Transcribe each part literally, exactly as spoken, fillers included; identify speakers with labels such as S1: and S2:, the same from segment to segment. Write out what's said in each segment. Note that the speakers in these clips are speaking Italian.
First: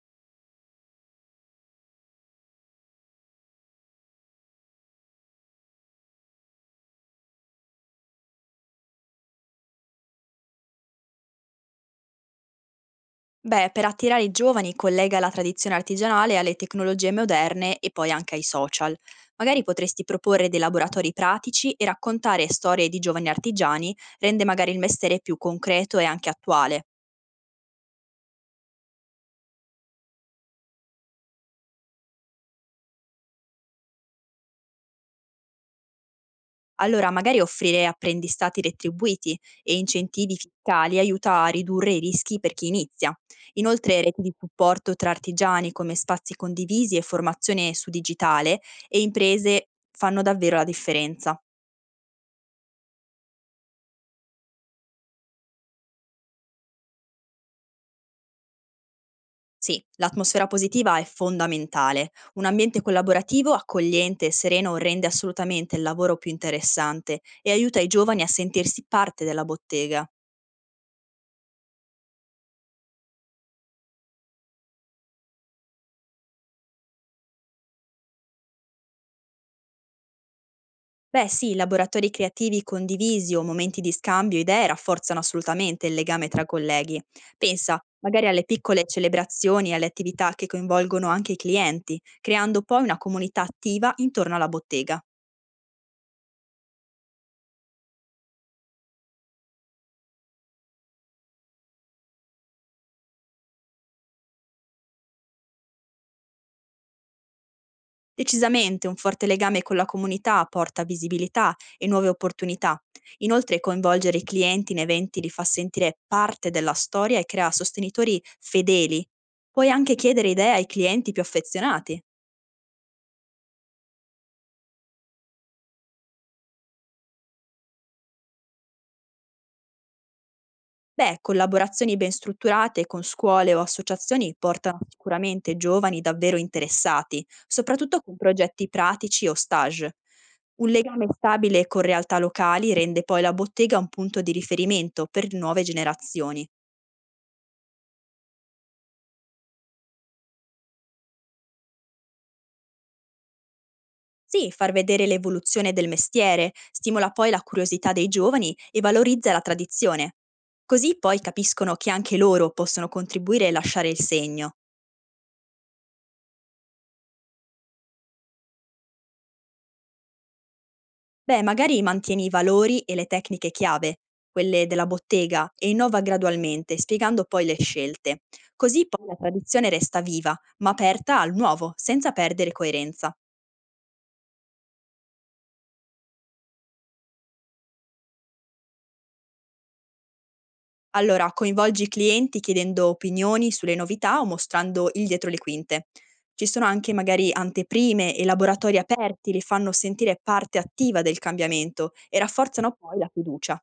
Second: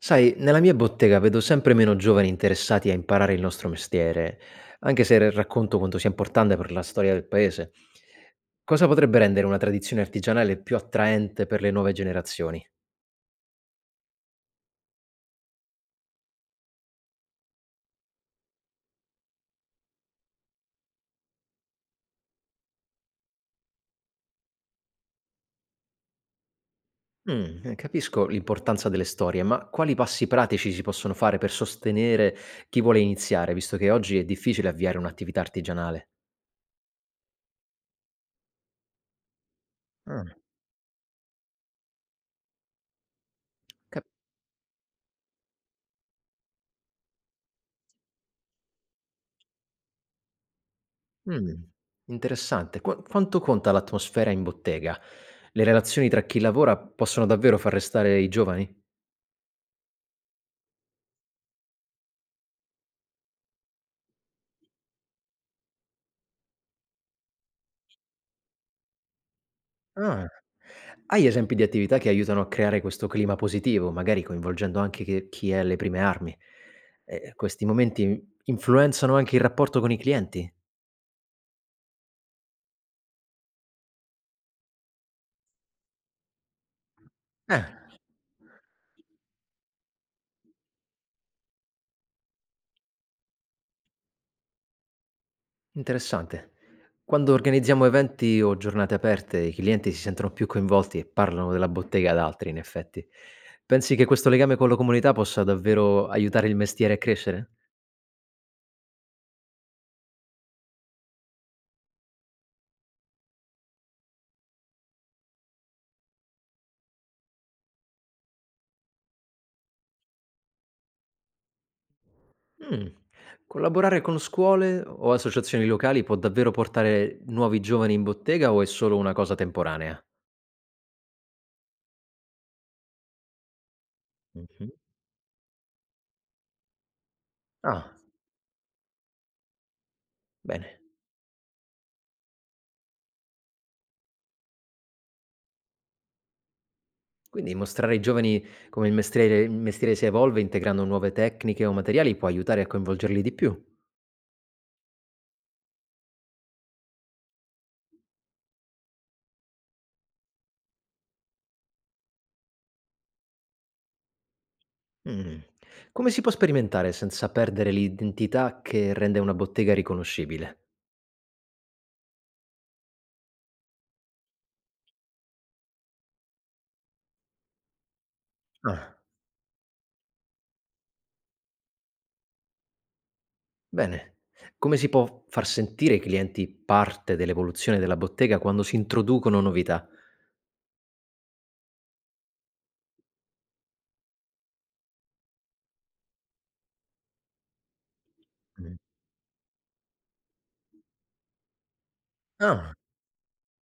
S1: Sai, nella mia bottega vedo sempre meno giovani interessati a imparare il nostro mestiere, anche se re- racconto quanto sia importante per la storia del paese. Cosa potrebbe rendere una tradizione artigianale più attraente per le nuove generazioni?
S2: Beh, per attirare i giovani collega la tradizione artigianale alle tecnologie moderne e poi anche ai social. Magari potresti proporre dei laboratori pratici e raccontare storie di giovani artigiani rende magari il mestiere più concreto e anche attuale.
S1: Mm, eh, capisco l'importanza delle storie, ma quali passi pratici si possono fare per sostenere chi vuole iniziare, visto che oggi è difficile avviare un'attività artigianale?
S2: Allora, magari offrire apprendistati retribuiti e
S1: Ah.
S2: incentivi fiscali aiuta a ridurre i rischi per chi inizia. Inoltre, reti di supporto tra artigiani come spazi condivisi e formazione su digitale e imprese fanno davvero la differenza.
S1: Mh, Interessante. Qua quanto conta l'atmosfera in bottega? Le relazioni tra chi lavora possono davvero far restare i giovani?
S2: Sì, l'atmosfera positiva è fondamentale. Un ambiente collaborativo, accogliente e sereno rende assolutamente il lavoro più interessante e aiuta i giovani a sentirsi parte della bottega.
S1: Ah. Hai esempi di attività che aiutano a creare questo clima positivo, magari coinvolgendo anche che chi è alle prime armi? Ehm, questi momenti influenzano anche il rapporto con i clienti?
S2: Beh sì, laboratori creativi condivisi o momenti di scambio idee rafforzano assolutamente il legame tra colleghi.
S1: Ah.
S2: Pensa magari alle piccole celebrazioni e alle attività che coinvolgono anche i clienti, creando poi una comunità attiva intorno alla bottega.
S1: Interessante. Quando organizziamo eventi o giornate aperte, i clienti si sentono più coinvolti e parlano della bottega ad altri, in effetti. Pensi che questo legame con la comunità possa davvero aiutare il mestiere a crescere?
S2: Decisamente un forte legame con la comunità porta visibilità e nuove opportunità. Inoltre coinvolgere i clienti in eventi li fa sentire parte della storia e crea sostenitori fedeli. Puoi anche chiedere idee ai clienti più affezionati.
S1: Mm. Collaborare con scuole o associazioni locali può davvero portare nuovi giovani in bottega o è solo una cosa temporanea?
S2: Beh, collaborazioni ben strutturate con scuole o associazioni
S1: Mhm.
S2: portano sicuramente giovani davvero interessati,
S1: Ah,
S2: soprattutto con progetti pratici o stage. Un
S1: bene.
S2: legame stabile con realtà locali rende poi la bottega un punto di riferimento per nuove generazioni.
S1: Quindi mostrare ai giovani come il mestiere, il mestiere si evolve integrando nuove tecniche o materiali può aiutare a coinvolgerli di più.
S2: Sì, far vedere l'evoluzione del mestiere stimola poi la curiosità dei giovani e valorizza la tradizione. Così poi capiscono che anche loro possono contribuire e lasciare il segno.
S1: Mh. Come si può sperimentare senza perdere l'identità che rende una bottega riconoscibile?
S2: Beh, magari mantieni i valori e le tecniche chiave, quelle della bottega, e innova gradualmente, spiegando poi le scelte. Così
S1: Ah.
S2: poi la tradizione resta viva, ma aperta al nuovo, senza perdere coerenza.
S1: Bene. Come si può far sentire i clienti parte dell'evoluzione della bottega quando si introducono novità?
S2: Allora, coinvolgi i clienti chiedendo opinioni sulle novità o mostrando il dietro le quinte. Ci sono anche magari anteprime e
S1: Mh.
S2: laboratori aperti, li fanno sentire parte attiva del cambiamento e
S1: Ah.
S2: rafforzano poi la fiducia.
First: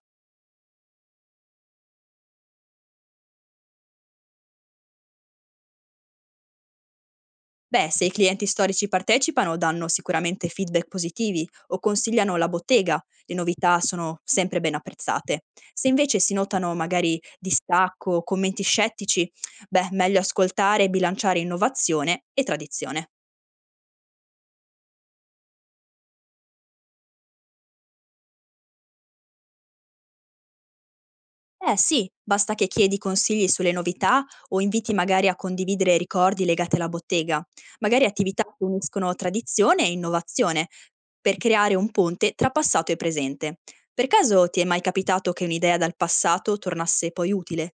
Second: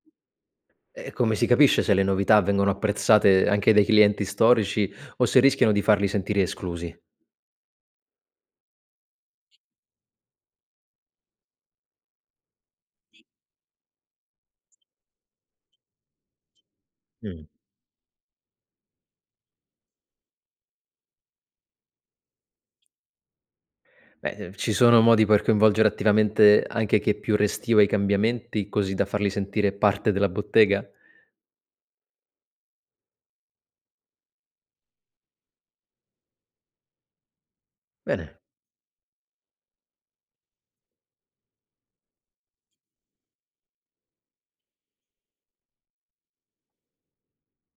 S1: E come si capisce se le novità vengono apprezzate anche dai clienti storici o se rischiano di farli sentire esclusi?
S2: Beh, se i clienti storici partecipano, danno sicuramente feedback positivi o consigliano la bottega, le novità sono sempre ben apprezzate. Se invece si notano magari
S1: Mh.
S2: distacco o commenti scettici, beh, meglio ascoltare e bilanciare innovazione e tradizione.
S1: Beh, eh, ci sono modi per coinvolgere attivamente anche chi è più restio ai cambiamenti, così da farli sentire parte della bottega?
S2: Eh sì, basta che chiedi consigli sulle novità o inviti magari a condividere ricordi legati alla bottega, magari
S1: Bene.
S2: attività che uniscono tradizione e innovazione, per creare un ponte tra passato e presente. Per caso ti è mai capitato che un'idea dal passato tornasse poi utile?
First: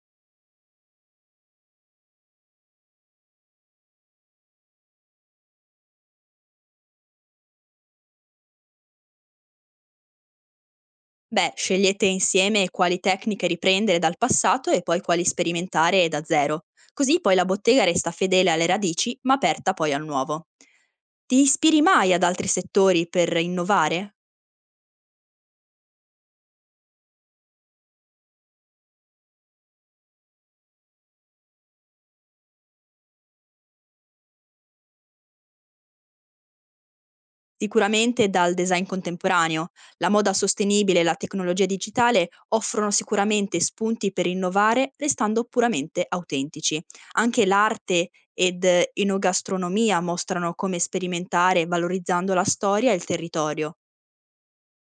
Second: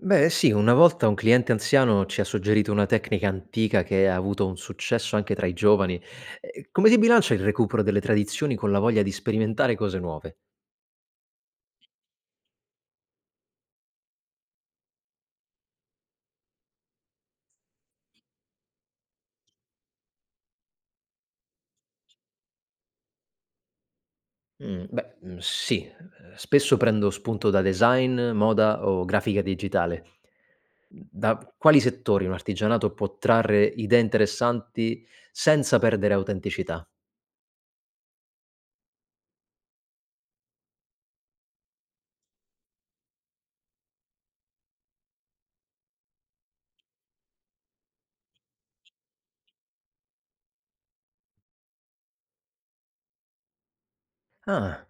S1: Beh, sì, una volta un cliente anziano ci ha suggerito una tecnica antica che ha avuto un successo anche tra i giovani. Eh, Come si bilancia il recupero delle tradizioni con la voglia di sperimentare cose nuove?
S2: Beh, scegliete insieme quali tecniche riprendere dal passato e poi quali sperimentare da zero. Così poi la bottega resta fedele alle radici, ma aperta poi al nuovo. Ti ispiri mai ad altri settori per innovare?
S1: Mm, beh, mm, sì, eh, spesso prendo spunto da design, moda o grafica digitale. Da quali settori un artigianato può trarre idee interessanti senza perdere autenticità?
S2: Sicuramente dal design contemporaneo. La moda sostenibile e la tecnologia digitale offrono sicuramente spunti per innovare restando puramente autentici. Anche l'arte ed eh, enogastronomia mostrano come sperimentare valorizzando la storia e il territorio.
S1: Ah,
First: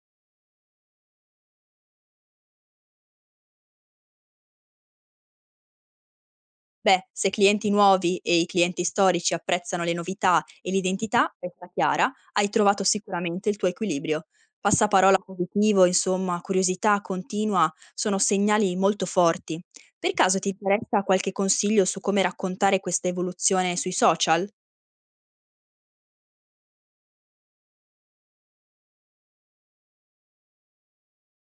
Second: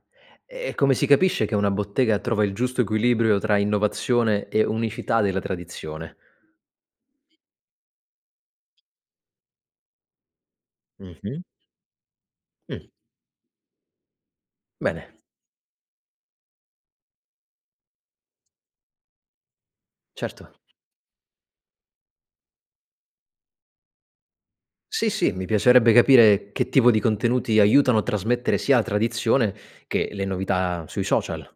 S1: e come si capisce che una bottega trova il giusto equilibrio tra innovazione e unicità della tradizione?
S2: Beh, se clienti nuovi e i clienti storici apprezzano le novità e l'identità,
S1: Mh-mh.
S2: questa chiara, hai trovato
S1: Mh.
S2: sicuramente il tuo equilibrio. Passaparola
S1: Bene,
S2: positivo, insomma, curiosità continua, sono segnali molto forti. Per caso ti
S1: certo.
S2: interessa qualche consiglio su come raccontare questa evoluzione sui social?
S1: Sì, sì, mi piacerebbe capire che tipo di contenuti aiutano a trasmettere sia la tradizione che le novità sui social.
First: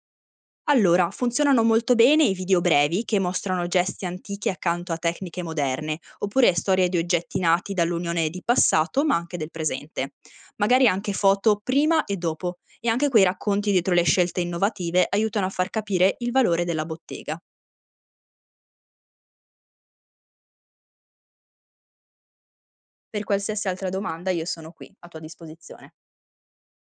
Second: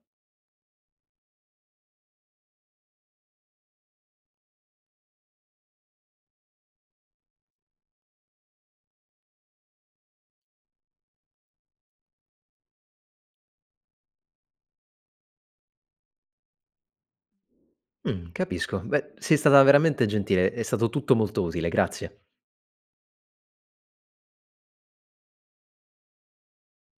S2: Allora, funzionano molto bene i video brevi che mostrano gesti antichi accanto a tecniche moderne, oppure storie di oggetti nati dall'unione di passato ma anche del presente. Magari anche foto prima e dopo, e anche quei racconti dietro le scelte innovative aiutano a far capire il valore della bottega.
S1: Mh, capisco. Beh, sei stata veramente gentile, è stato tutto molto utile, grazie.
S2: Per qualsiasi altra domanda io sono qui, a tua disposizione.